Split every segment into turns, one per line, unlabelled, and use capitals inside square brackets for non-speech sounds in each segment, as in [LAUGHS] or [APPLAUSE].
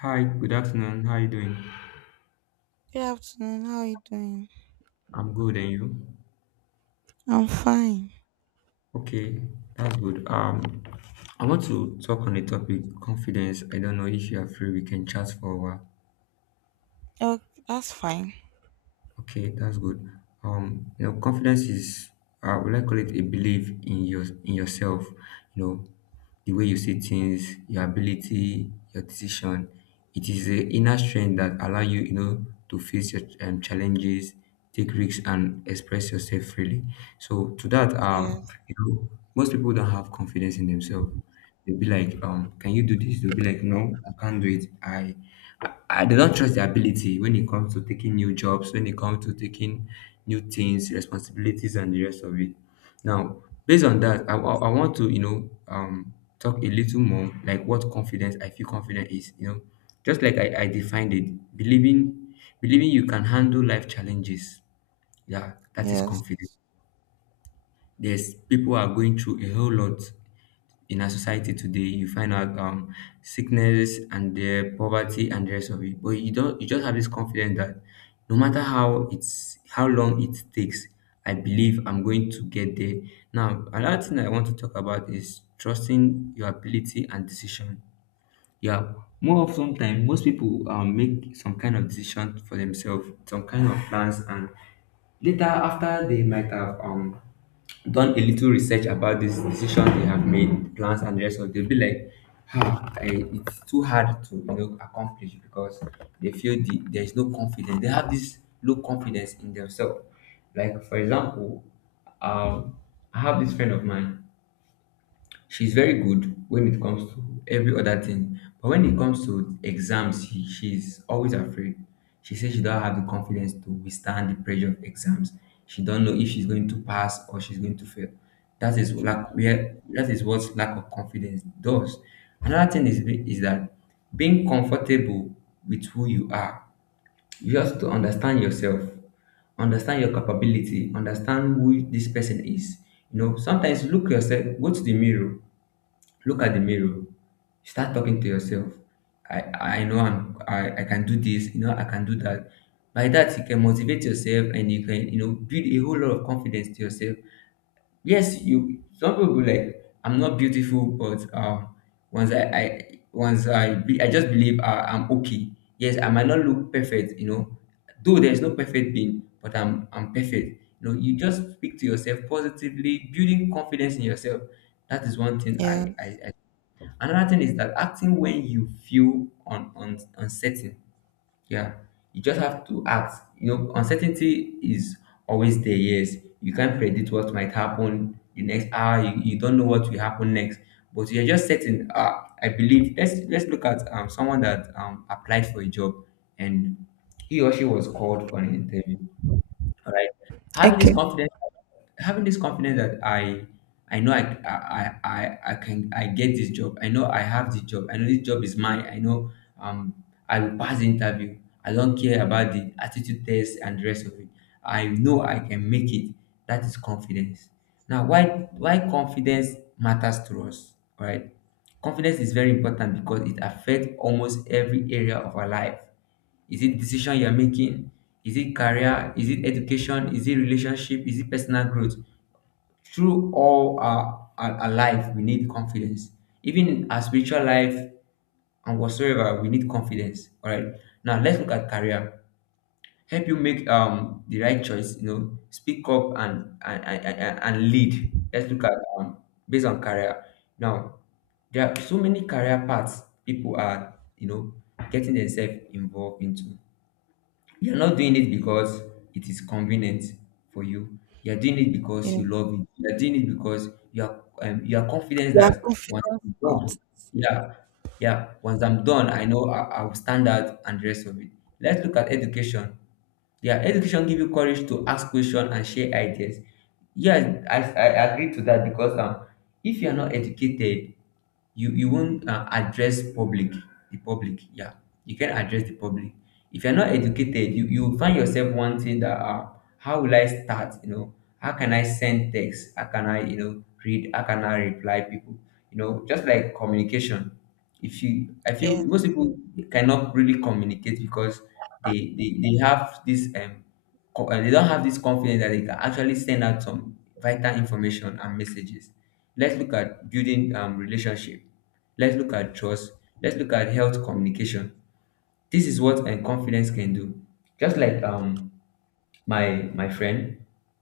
Hi, good afternoon. How are you doing?
Good afternoon. How are you doing?
I'm good, and you?
I'm fine.
Okay, that's good. I want to talk on the topic confidence. I don't know if you are free, we can chat for a while.
Oh, that's fine.
Okay, that's good. Confidence is would I call it a belief in your in yourself. You know, the way you see things, your ability, your decision. It is the inner strength that allow you, you know, to face your challenges, take risks, and express yourself freely. So to that,
Yes.
you know, most people don't have confidence in themselves. They'll be like, can you do this? They'll be like, no, I can't do it. I they don't trust their ability when it comes to taking new jobs, when it comes to taking new things, responsibilities, and the rest of it. Now, based on that, I want to, talk a little more like what confidence I feel confident is, you know, just like I defined it, believing you can handle life challenges. Yeah, that is
Yes.
confidence. Yes, people are going through a whole lot in our society today, you find out sickness and the poverty and the rest of it. But you don't, you just have this confidence that no matter how long it takes, I believe I'm going to get there. Now, another thing I want to talk about is trusting your ability and decision. Yeah, more often time, most people make some kind of decision for themselves, some kind of plans, and later after they might have done a little research about this decision they have made, plans and the rest of, it, they'll be like, ah, I, it's too hard to you know accomplish because they feel there is no confidence. They have this low confidence in themselves. Like for example, um, I have this friend of mine. She's very good when it comes to every other thing, but when it comes to exams, she's always afraid. She says she don't have the confidence to withstand the pressure of exams. She don't know if she's going to pass or she's going to fail. That is
Yeah.
lack where that is what lack of confidence does. Another thing is that being comfortable with who you are. You just to understand yourself, understand your capability, understand who this person is. You know, sometimes look yourself, go to the mirror. Look at the mirror. Start talking to yourself. I know I can do this, you know, I can do that. By that, you can motivate yourself and you can, you know, build a whole lot of confidence to yourself. Yes, you, some people be like, I'm not beautiful, but once I once I, be, I just believe I'm okay. Yes, I might not look perfect, you know, though there's no perfect being, but I'm perfect. You know, you just speak to yourself positively, building confidence in yourself. That is one thing
Yes.
another thing is that acting when you feel uncertain. Yeah, you just have to act. You know, uncertainty is always there. Yes, you can't predict what might happen the next hour. You don't know what will happen next, but you're just certain. I believe. Let's look at someone that applied for a job and he or she was called for an interview, all right. Having this
Okay.
confidence, having this confidence that I know I can, I get this job. I know I have this job. I know this job is mine. I know, um, I will pass the interview. I don't care about the attitude test and the rest of it. I know I can make it. That is confidence. Now, why confidence matters to us, all right? Confidence is very important because it affects almost every area of our life. Is it decision you're making? Is it career? Is it education? Is it relationship? Is it personal growth? Through all our life, we need confidence. Even in our spiritual life and whatsoever, we need confidence. All right. Now let's look at career. Help you make the right choice. You know, speak up and lead. Let's look at um based on career. Now there are so many career paths people are you know getting themselves involved into. You're not doing it because it is convenient for you. You're doing it
Yeah.
because you love it. You're doing it because you are confident
You have
that once
confidence
I'm
about
done, yeah, yeah, once I'm done, I know I will stand out and the rest of it. Let's look at education. Yeah, education give you courage to ask questions and share ideas. Yeah, I agree to that because if you're not educated, you won't address public the public, yeah, you can address the public. If you're not educated, you find yourself wanting that how will I start, you know, how can I send text, how can I you know read, how can I reply people, you know, just like communication. If you I feel
yes.
most people
Yes.
cannot really communicate because they have this they don't have this confidence that they can actually send out some vital information and messages. Let's look at building relationship. Let's look at trust. Let's look at health communication. This is what and confidence can do. Just like my friend,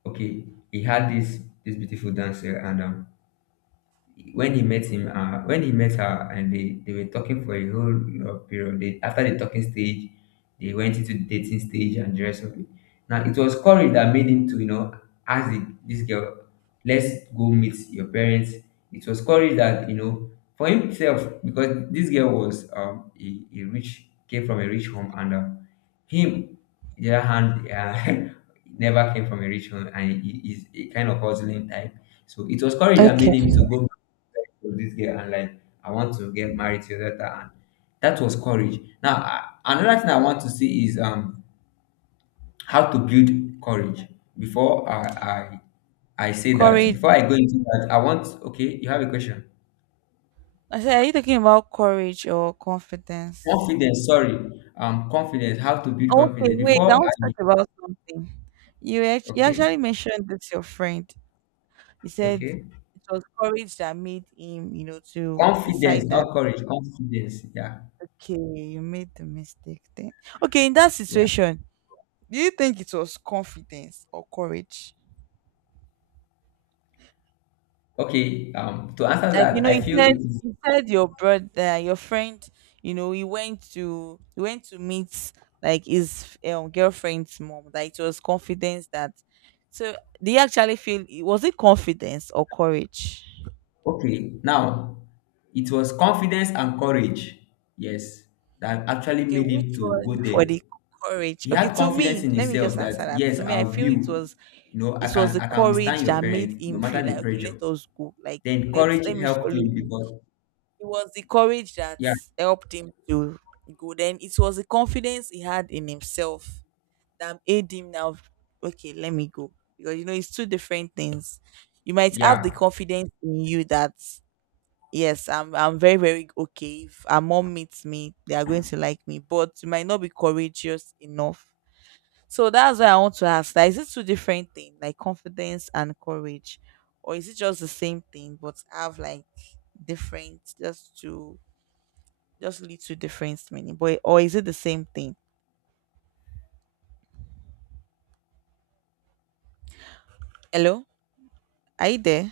okay, he had this beautiful dancer and when he met him, when he met her, and they were talking for a whole of period. They, after the talking stage, they went into the dating stage and the rest of it. Now it was courage that made him to, you know, ask this girl, let's go meet your parents. It was courage that, you know, for himself, because this girl was a rich, came from a rich home, and him the other hand, [LAUGHS] never came from a rich home, and he is a kind of hustling type. So it was courage that made him
Okay.
to go with this girl, and like, I want to get married to your daughter. And that was courage. Now another thing I want to see is how to build courage. before I
Courage.
before I go into that, I want, okay, you have a question.
I said, are you talking about courage or confidence?
Confidence, sorry, confidence, how to build
Okay,
confidence
wait. I
before I,
want to talk about something. You
okay.
actually mentioned this your friend. You said
Okay,
it was courage that made him, you know, to
confidence,
decide that.
not courage, confidence, yeah,
Okay, you made the mistake. Then okay, in that
yeah.
situation, do you think it was confidence or courage?
Okay, to answer
Like you
that,
know
I
you
feel
said
it is
your brother your friend, you know, he went to meet like his girlfriend's mom, like it was confidence that. So do you actually feel, was it confidence or courage?
okay. Now it was confidence and courage, yes, that actually
Okay,
made him
which
to go
one
there.
for the courage?
He
Okay,
had
to
confidence
me,
in
let me
himself
just answer
that
that.
yes,
To me,
I
I
will.
feel
You know,
it was the
I can withstand
courage
your
that made
parents no
him
matter
feel
the
like, okay,
pressure.
let us go. Like
Then
let's
courage
let me
helped
follow
him
you.
because
It was the courage that
yeah,
helped him to go. Then it was the confidence he had in himself that made him now, okay, let me go. Because, you know, it's two different things. You might have the
yeah,
confidence in you that, yes, I'm very, very okay. If our mom meets me, they are going to like me. But you might not be courageous enough. So that's why I want to ask, that is it two different things, like confidence and courage? Or is it just the same thing but have like different, just to just little difference, meaning. But or is it the same thing? Hello, are you there?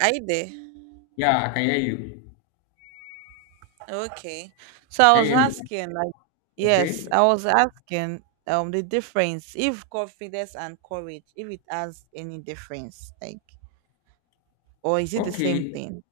Are you there?
yeah, I can hear you.
Okay. So I
Can you
was
hear me?
asking, like, yes,
Okay.
I was asking, the difference if confidence and courage, if it has any difference, like, or is it the same
Okay.
thing?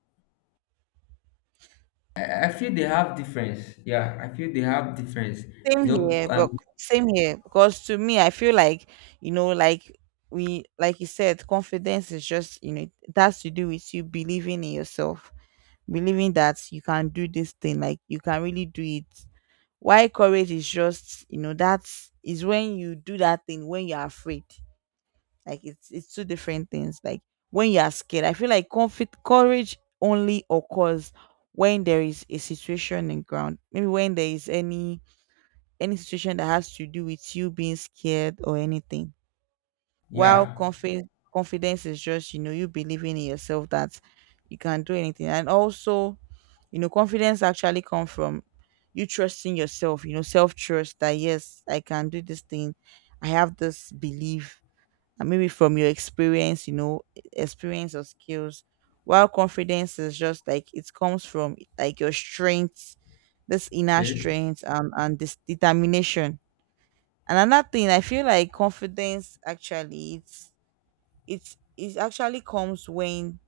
I feel they have difference. Yeah, I feel they have difference.
Same
You know,
here, but same here because to me, I feel like, you know, like we, like you said, confidence is just, you know, it has to do with you believing in yourself, believing that you can do this thing, like you can really do it. Why courage is just, you know, that's is when you do that thing when you're afraid. Like it's two different things. Like when you are scared, I feel like conflict courage only occurs when there is a situation in ground. Maybe when there is any situation that has to do with you being scared or anything. While
yeah.
confidence is just, you know, you believing in yourself that you can do anything. And also, you know, confidence actually come from you trusting yourself, you know, self-trust that yes, I can do this thing. I have this belief. And maybe from your experience, you know, experience or skills. While confidence is just like it comes from like your strengths, this inner
Okay.
strength and this determination. And another thing, I feel like confidence actually it actually comes when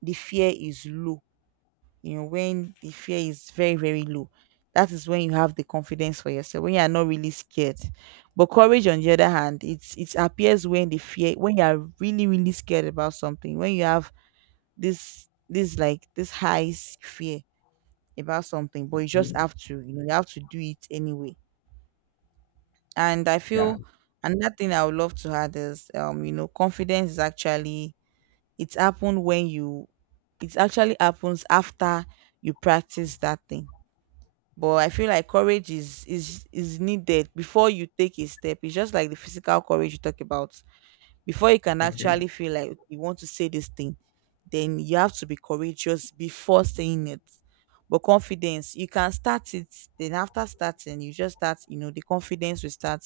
the fear is low, you know, when the fear is very very low, that is when you have the confidence for yourself when you are not really scared. But courage on the other hand, it appears when the fear, when you are really really scared about something, when you have this this like this high fear about something, but you just
Okay.
have to, you know, you have to do it anyway. And I
Yeah.
feel another thing I would love to add is, you know, confidence is actually it's happened when you it actually happens after you practice that thing. But I feel like courage is needed before you take a step. It's just like the physical courage you talk about. Before you can
Okay.
actually feel like you want to say this thing, then you have to be courageous before saying it. But confidence, you can start it. Then after starting, you just start, you know, the confidence will start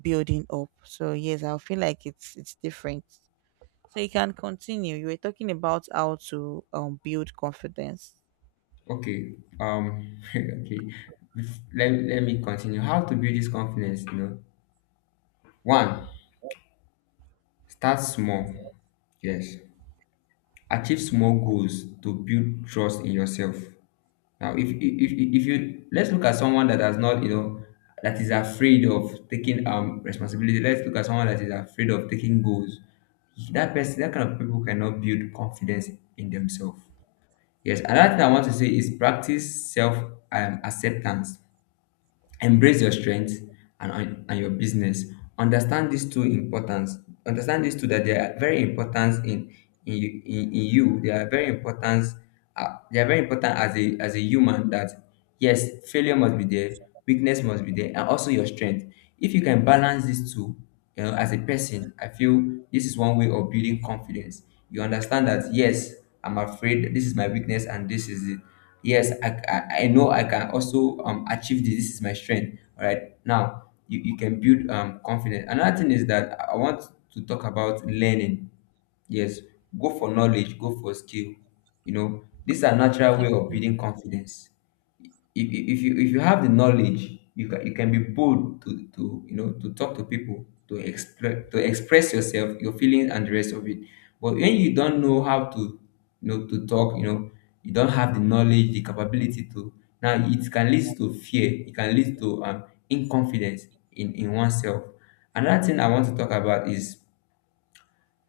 building up. So yes, I feel like it's different. So you can continue. You were talking about how to build confidence.
Okay. [LAUGHS] Okay. Let me continue. How to build this confidence? You know, one, start small. Yes. Achieve small goals to build trust in yourself. Now, if you, let's look at someone that has not, you know, that is afraid of taking responsibility. Let's look at someone that is afraid of taking goals. That person, that kind of people cannot build confidence in themselves. Yes, another thing I want to say is practice self acceptance, embrace your strengths and your business. Understand these two importance, understand these two, that they are very important in in you they are very important, they are very important as a human. That yes, failure must be there, weakness must be there, and also your strength. If you can balance these two, you know, as a person I feel this is one way of building confidence. You understand that yes, I'm afraid, this is my weakness, and this is it. Yes, I know I can also achieve this, this is my strength. All right, now you can build confidence. Another thing is that I want to talk about learning. Yes, go for knowledge, go for skill. You know, these are natural
Okay.
way of building confidence. If you if you have the knowledge, you can, you can be bold to you know, to talk to people, to express, to express yourself, your feelings, and the rest of it. But when you don't know how to, you know, to talk, you know, you don't have the knowledge, the capability to, now it can lead to fear, it can lead to inconfidence in oneself. Another thing I want to talk about is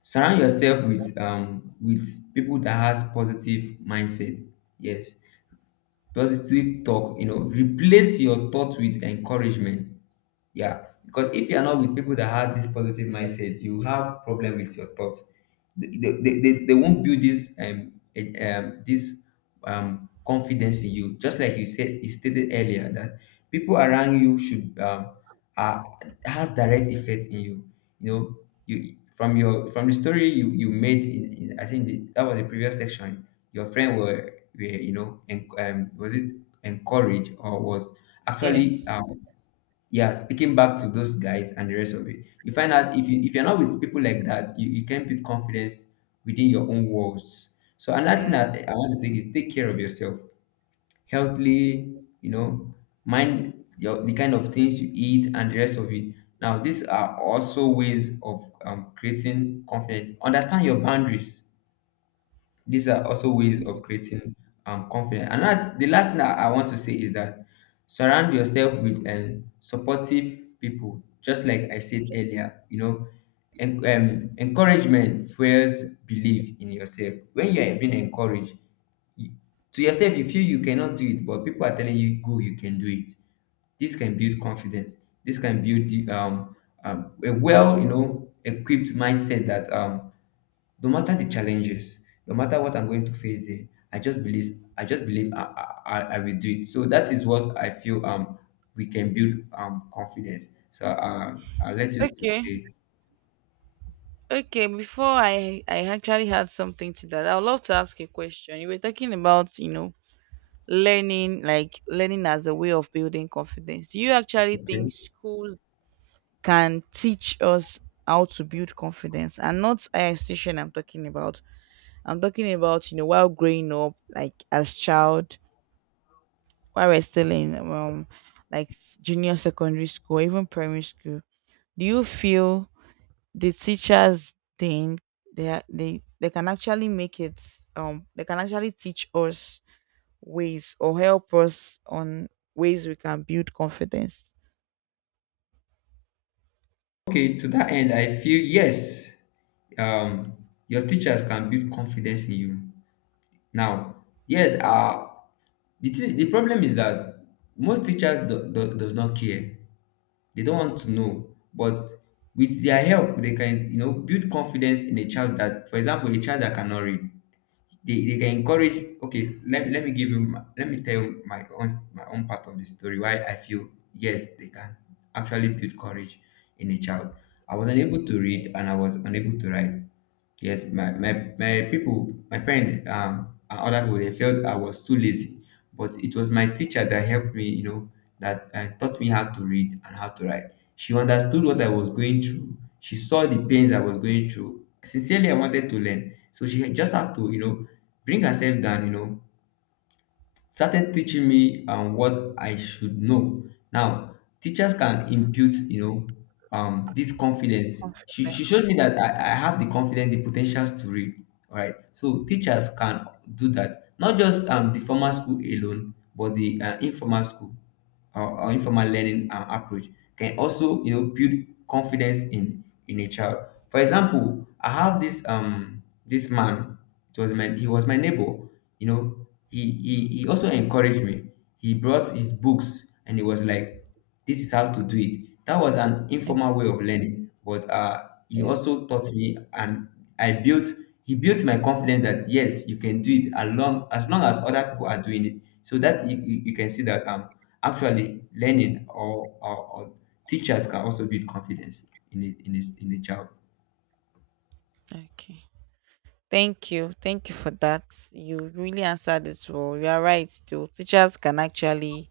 surround yourself with with people that has positive mindset. Yes, positive talk, replace your thought with encouragement. Yeah, because if you are not with people that have this positive mindset, you have problem with your thoughts. They won't build this this confidence in you. Just like you said, you stated earlier that people around you should uh, has direct effect in you. You know, you from your from the story you you made in I think the, that was the previous section. Your friend were, you know, and was it encouraged or was actually
Yes,
yeah, speaking back to those guys and the rest of it, you find out if you if you're not with people like that, you can build confidence within your own walls. So another thing that
yes,
I want to take is take care of yourself healthily. You know, mind your the kind of things you eat and the rest of it. Now these are also ways of creating confidence, understand your boundaries. These are also ways of creating confidence. And that's the last thing that I want to say, is that surround yourself with supportive people, just like I said earlier, you know. Encouragement fuels belief in yourself. When you are being encouraged, you, to yourself, you feel you cannot do it, but people are telling you, go, you can do it. This can build confidence. This can build the, a well, you know, equipped mindset that no matter the challenges, no matter what I'm going to face there, I just believe I just believe I will do it. So that is what I feel we can build confidence, so I'll let you to
okay.
say.
Okay, before I actually had something to that, I would love to ask a question. You were talking about, you know, learning, like learning as a way of building confidence. Do you actually
Okay.
think schools can teach us how to build confidence? And not a station I'm talking about. I'm talking about, you know, while growing up, like as child, while we're still in like junior secondary school, even primary school. Do you feel the teachers think they are, they can actually teach us ways or help us on ways we can build confidence?
Okay, to that end I feel yes, um, your teachers can build confidence in you. Now, yes, the, thing the problem is that most teachers does not care. They don't want to know, but with their help, they can, you know, build confidence in a child that, for example, a child that cannot read. They can encourage. Okay, let me give you my, let me tell you my own part of the story why I feel yes, they can actually build courage in a child. I was unable to read and I was unable to write. Yes, my people, my parents, and other people, they felt I was too lazy. But it was my teacher that helped me, you know, that taught me how to read and how to write. She understood what I was going through. She saw the pains I was going through. Sincerely, I wanted to learn. So she just have to, you know, bring herself down, you know, started teaching me what I should know. Now, teachers can impute, you know, this confidence. She showed me that I have the confidence, the potentials to read. All right. So teachers can do that, not just the formal school alone, but the informal school or informal learning approach can also, you know, build confidence in a child. For example, I have this this man. It was my He was my neighbor, you know, he also encouraged me. He brought his books and he was like, "This is how to do it." That was an
And-
informal way of learning, but he
yeah,
also taught me, and I built. He built my confidence that yes, you can do it along as long as other people are doing it. So that you can see that actually learning, or teachers can also build confidence in a child.
okay. Thank you for that. You really answered it well. You are right, though teachers can actually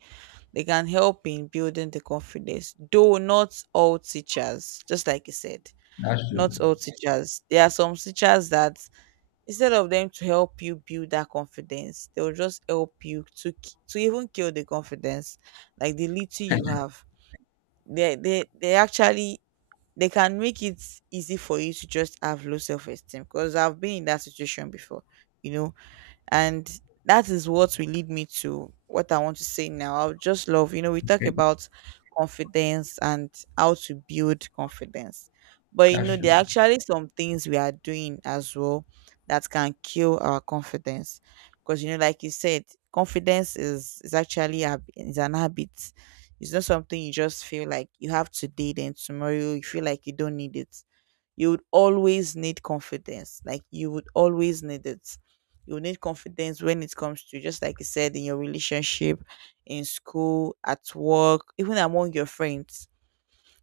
they can help in building the confidence, though not all teachers, just like you said.
That's true.
Not all teachers, there are some teachers that, instead of them to help you build that confidence, they'll just help you to even kill the confidence, like the little you have. They they, they actually they can make it easy for you to just have low self-esteem because I've been in that situation before, you know. And that is what will lead me to what I want to say now. I would just love, you know, we talk
Okay.
about confidence and how to build confidence, but you
That's
know there
true.
are actually some things we are doing as well that can kill our confidence. Because, you know, like you said, confidence is actually is an habit. It's not something you just feel like you have today then tomorrow you feel like you don't need it. You would always need confidence. Like you would always need it. You need confidence when it comes to, just like you said, in your relationship, in school, at work, even among your friends.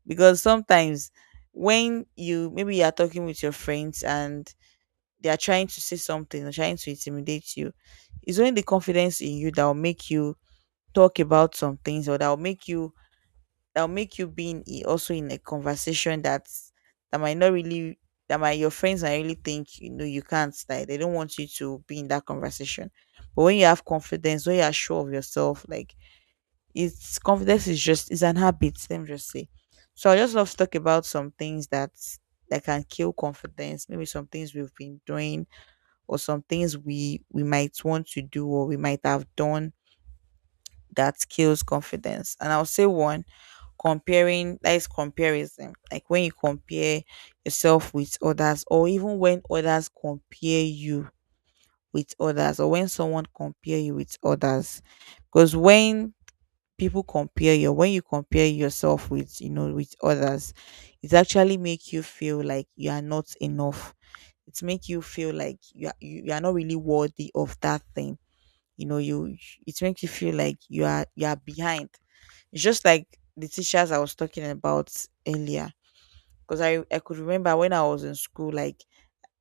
Because sometimes when you, maybe you are talking with your friends and they are trying to say something or trying to intimidate you, it's only the confidence in you that will make you talk about some things, or that will make you being also in a conversation that might not really that might your friends might really think, you know, you can't, like they don't want you to be in that conversation. But when you have confidence, when you are sure of yourself, like it's confidence is an habit, let me just say. So I just love to talk about some things that can kill confidence, maybe some things we've been doing or some things we might want to do or we might have done that kills confidence. And I'll say one, comparing, that is comparison. Like when you compare yourself with others, or even when others compare you with others, or when someone compare you with others. Because when people compare you, when you compare yourself with, you know, with others, it actually make you feel like you are not enough. It make you feel like you are not really worthy of that thing, you know. You It makes you feel like you are behind. It's just like the teachers I was talking about earlier. Because I could remember when I was in school, like,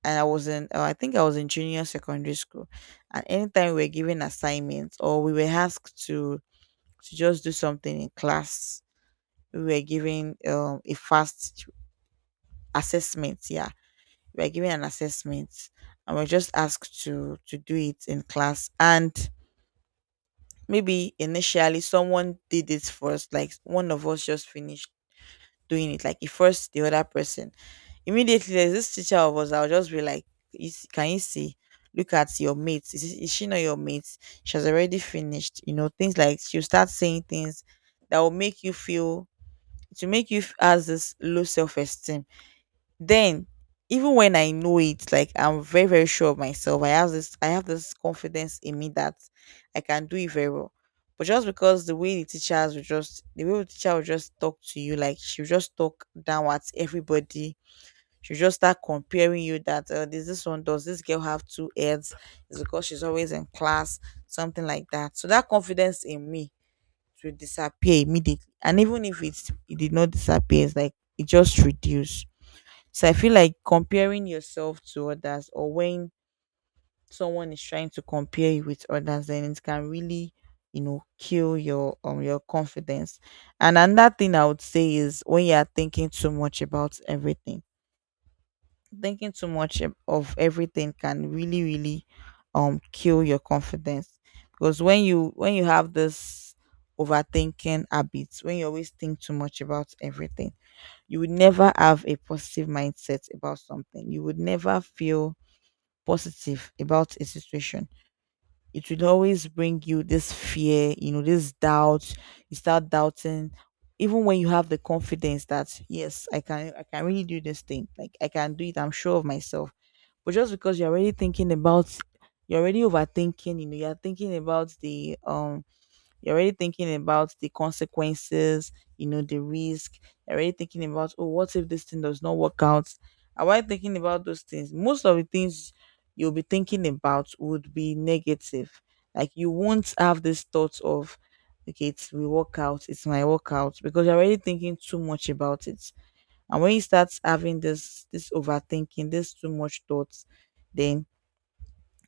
and I was in, I think I was in junior secondary school. And anytime we were given assignments or we were asked to just do something in class, we were given a fast assessment. Yeah. We were given an assessment and we're just asked to do it in class. And maybe initially someone did it first, like one of us just finished doing it. Like he forced the other person. Immediately, there's this teacher of us that will just be like, "You "Can you see? Look at your mate. Is she not your mate? She has already finished." You know, things like she'll start saying things that will make you feel to make you f- as this low self esteem. Then, even when I know it, like I'm very, very sure of myself. I have this confidence in me that I can do it very well. But just because the way the teacher will just talk to you, like she'll just talk down at everybody. She'll just start comparing you that this this one does this girl have two heads? It's because she's always in class, something like that. So that confidence in me will disappear immediately. And even if it did not disappear, it's like it just reduced. So I feel like comparing yourself to others, or when someone is trying to compare you with others, then it can really, you know, kill your confidence. And another thing I would say is when you are thinking too much about everything. Thinking too much of everything can really, really kill your confidence. Because when you have this overthinking habits, when you always think too much about everything, you would never have a positive mindset about something. You would never feel positive about a situation. It would always bring you this fear, this doubt. You start doubting, even when you have the confidence that yes, I can really do this thing. Like I can do it. I'm sure of myself. But just because you're already thinking about, you're already overthinking. You know, you're thinking about the You're already thinking about the consequences, the risk. You're already thinking about, oh, what if this thing does not work out? And while thinking about those things, most of the things you'll be thinking about would be negative. Like you won't have this thought of, okay, it will work out, it's my workout, because you're already thinking too much about it. And when you start having this overthinking, this too much thoughts, then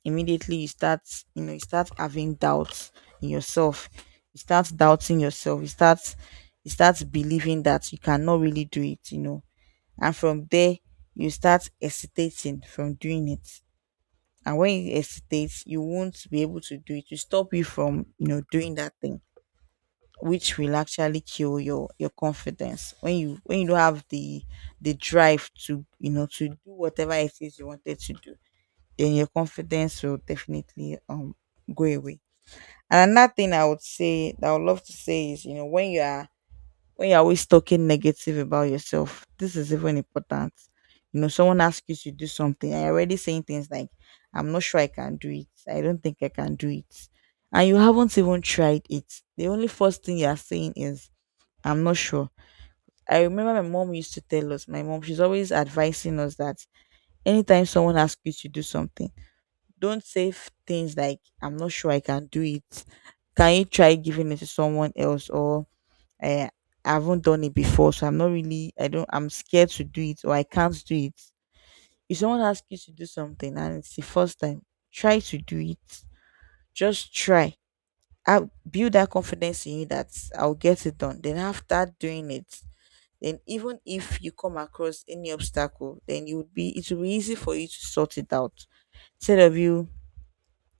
immediately you start having doubts in yourself. You start doubting yourself. You start believing that you cannot really do it. And from there you start hesitating from doing it. And when you hesitate you won't be able to do it. You stop you from doing that thing, which will actually kill your confidence when you don't have the drive to you know to do whatever it is you wanted to do. Then your confidence will definitely go away. And another thing I would say that I would love to say is, when you're always talking negative about yourself. This is even important. Someone asks you to do something and you're already saying things like, I'm not sure I can do it. I don't think I can do it. And you haven't even tried it. The only first thing you're saying is, I'm not sure. I remember my mom used to tell us, my mom, she's always advising us that anytime someone asks you to do something, don't say things like "I'm not sure I can do it." Can you try giving it to someone else? Or eh, I haven't done it before, so I'm not really. I don't. I'm scared to do it, or I can't do it. If someone asks you to do something and it's the first time, try to do it. Just try. I build that confidence in you that I'll get it done. Then after doing it, then even if you come across any obstacle, then you would be it will be easy for you to sort it out instead of you,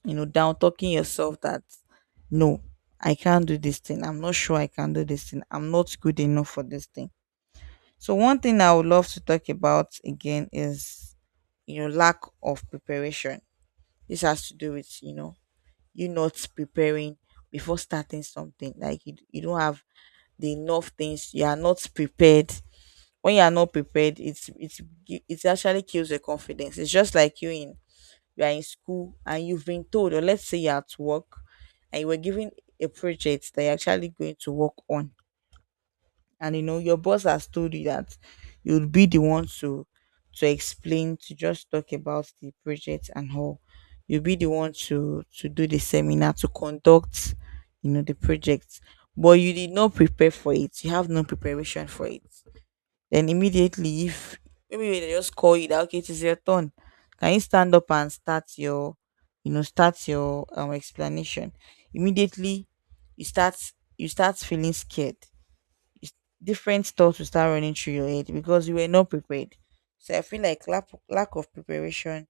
down talking yourself that no, I can't do this thing. I'm not sure I can do this thing. I'm not good enough for this thing. So one thing I would love to talk about again is lack of preparation. This has to do with you not preparing before starting something. Like you don't have the enough things. You are not prepared. When you are not prepared, it actually kills your confidence. It's just like you are in school and you've been told, or let's say you're at work and you were given a project that you're actually going to work on, and your boss has told you that you'll be the one to explain, to just talk about the project and how you'll be the one to do the seminar, to conduct, the project. But you did not prepare for it. You have no preparation for it. Then immediately, if maybe when they just call you that okay, it is your turn, can you stand up and start your explanation? Immediately, you start you start feeling scared. Different thoughts will start running through your head because you were not prepared. So I feel like lack of preparation,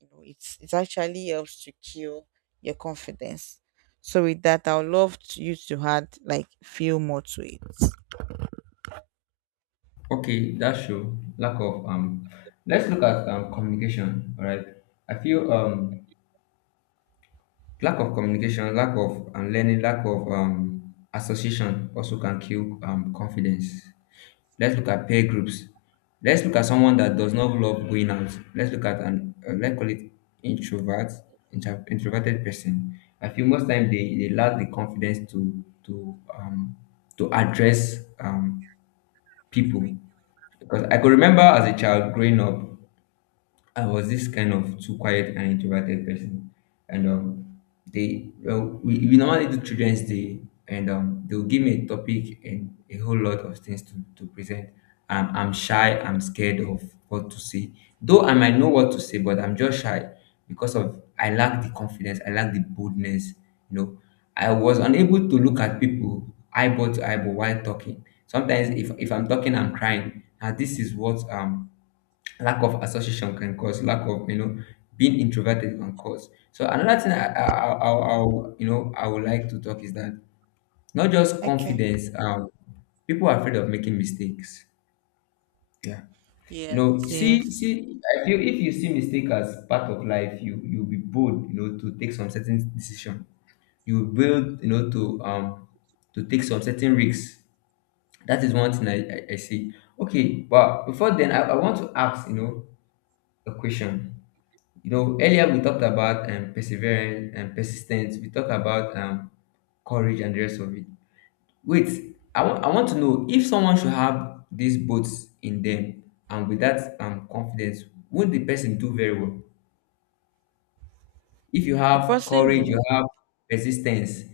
it actually helps to kill your confidence. So with that, I would love to, you to add like few more to it.
Okay, that's true. Lack of. Let's look at communication. All right. I feel lack of communication, lack of learning, lack of association also can kill confidence. Let's look at peer groups. Let's look at someone that does not love going out. Let's look at an let's call it introvert, introverted person. I feel most time they lack the confidence to to address people, because I could remember as a child growing up I was this kind of too quiet and introverted person, and they well, we normally do children's day, and they'll give me a topic and a whole lot of things to present. I'm shy. I'm scared of what to say, though I might know what to say, but I'm just shy because of I lack the confidence. I lack the boldness. You know, I was unable to look at people eyeball to eyeball while talking. Sometimes, if I'm talking, I'm crying. Now, this is what lack of association can cause, lack of you know being introverted can cause. So another thing I I'll- you know I would like to talk is that not just
Okay.
confidence people are afraid of making mistakes. Yeah. You
Yes,
know, see
yes.
see I feel if you see mistake as part of life, you you'll be bold, you know, to take some certain decision, you will build, you know, to take some certain risks. That is one thing I see. Okay, but before then, I want to ask, you know, a question. You know, earlier we talked about perseverance and persistence. We talked about courage and the rest of it. Wait, I want to know if someone should have these boats in them, and with that confidence, would the person do very well? If you
The
have
person
courage, you
who
have persistence,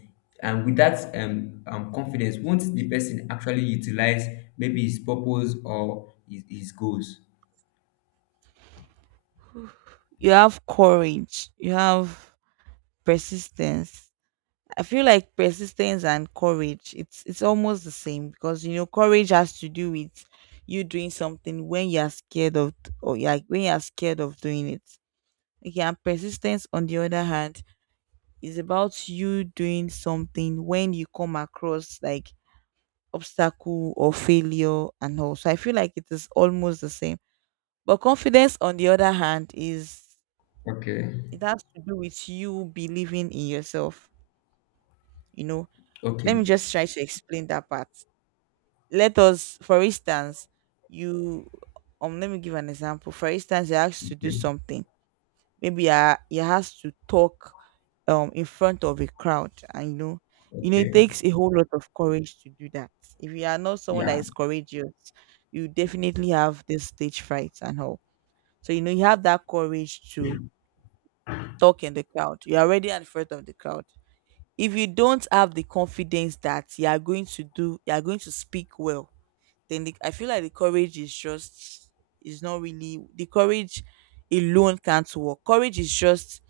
and with that confidence, won't the person actually utilize maybe his purpose or his goals?
You have courage, you have persistence. I feel like persistence and courage, it's almost the same because courage has to do with you doing something when you're scared of, or like when you're scared of doing it. Okay, and persistence, on the other hand, is about you doing something when you come across like obstacle or failure and all. So I feel like it is almost the same. But confidence, on the other hand, is
Okay,
It has to do with you believing in yourself. You know, let
okay,
me just try to explain that part. Let us, for instance, you let me give an example. For instance, you're asked to do
okay,
something. Maybe you has to talk in front of a crowd, and it
okay.
takes a whole lot of courage to do that. If you are not someone that
Yeah,
is courageous, you definitely have this stage fright and all. So you have that courage to talk in the crowd. You're already in front of the crowd. If you don't have the confidence that you are going to speak well, then I feel like the courage is not really, the courage alone can't work. Courage is just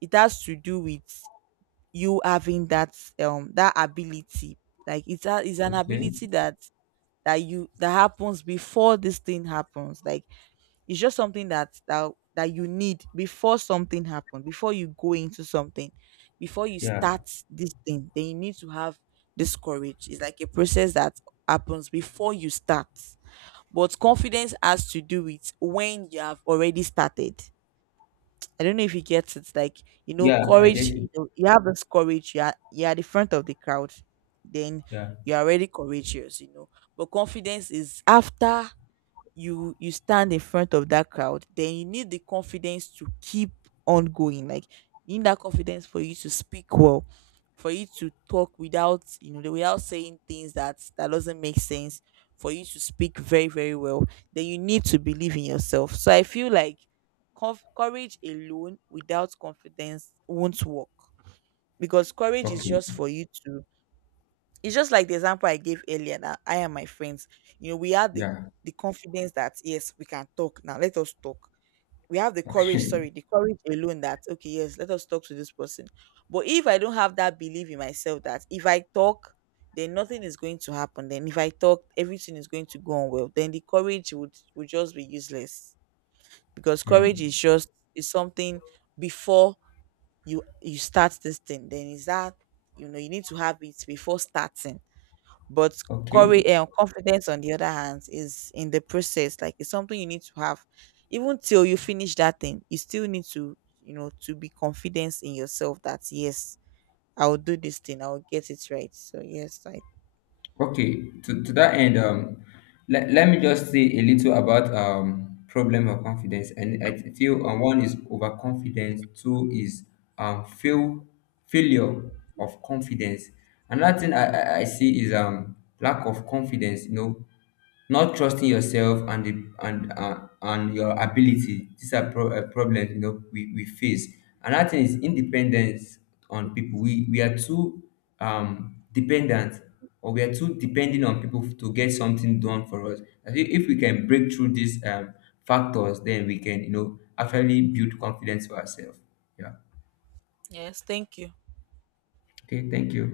it has to do with you having that that ability. Like it's an
okay,
ability that that you that happens before this thing happens. Like it's just something that you need before something happens, before you go into something, before you
yeah,
start this thing, then you need to have this courage. It's like a process that happens before you start. But confidence has to do with when you have already started. I don't know if you get it. Like
yeah, I guess.
courage. You have this courage. You are the front of the crowd. Then
Yeah.
you are already courageous. But confidence is after you stand in front of that crowd. Then you need the confidence to keep on going. Like you need that confidence for you to speak well, for you to talk without, without saying things that doesn't make sense, for you to speak very very well. Then you need to believe in yourself. So I feel like courage alone without confidence won't work, because courage is
Okay.
just for you to it's just like the example I gave earlier that I and my friends, we have the,
Yeah.
the confidence that yes, we can talk now. Let us talk. We have the courage,
Okay. [LAUGHS]
sorry, the courage alone that okay, yes, let us talk to this person. But if I don't have that belief in myself that if I talk, then nothing is going to happen. Then if I talk, everything is going to go on well. Then the courage would just be useless because
Hmm.
courage is something before you start this thing. Then is that you need to have it before starting, but courage
Okay.
and confidence, on the other hand, is in the process. Like it's something you need to have, even till you finish that thing. You still need to be confident in yourself that yes, I will do this thing. I will get it right. So yes, I
Okay, to that end, let me just say a little about problem of confidence. And I feel one is overconfidence, two is um, fail, failure of confidence. Another thing I see is lack of confidence, you know, not trusting yourself and the, and your ability. These are problems you know we face. Another thing is independence on people. We are too dependent, or we are too depending on people to get something done for us. I think if we can break through these factors, then we can, you know, actually build confidence for ourselves. Yeah.
Yes, thank you.
Okay. Thank you.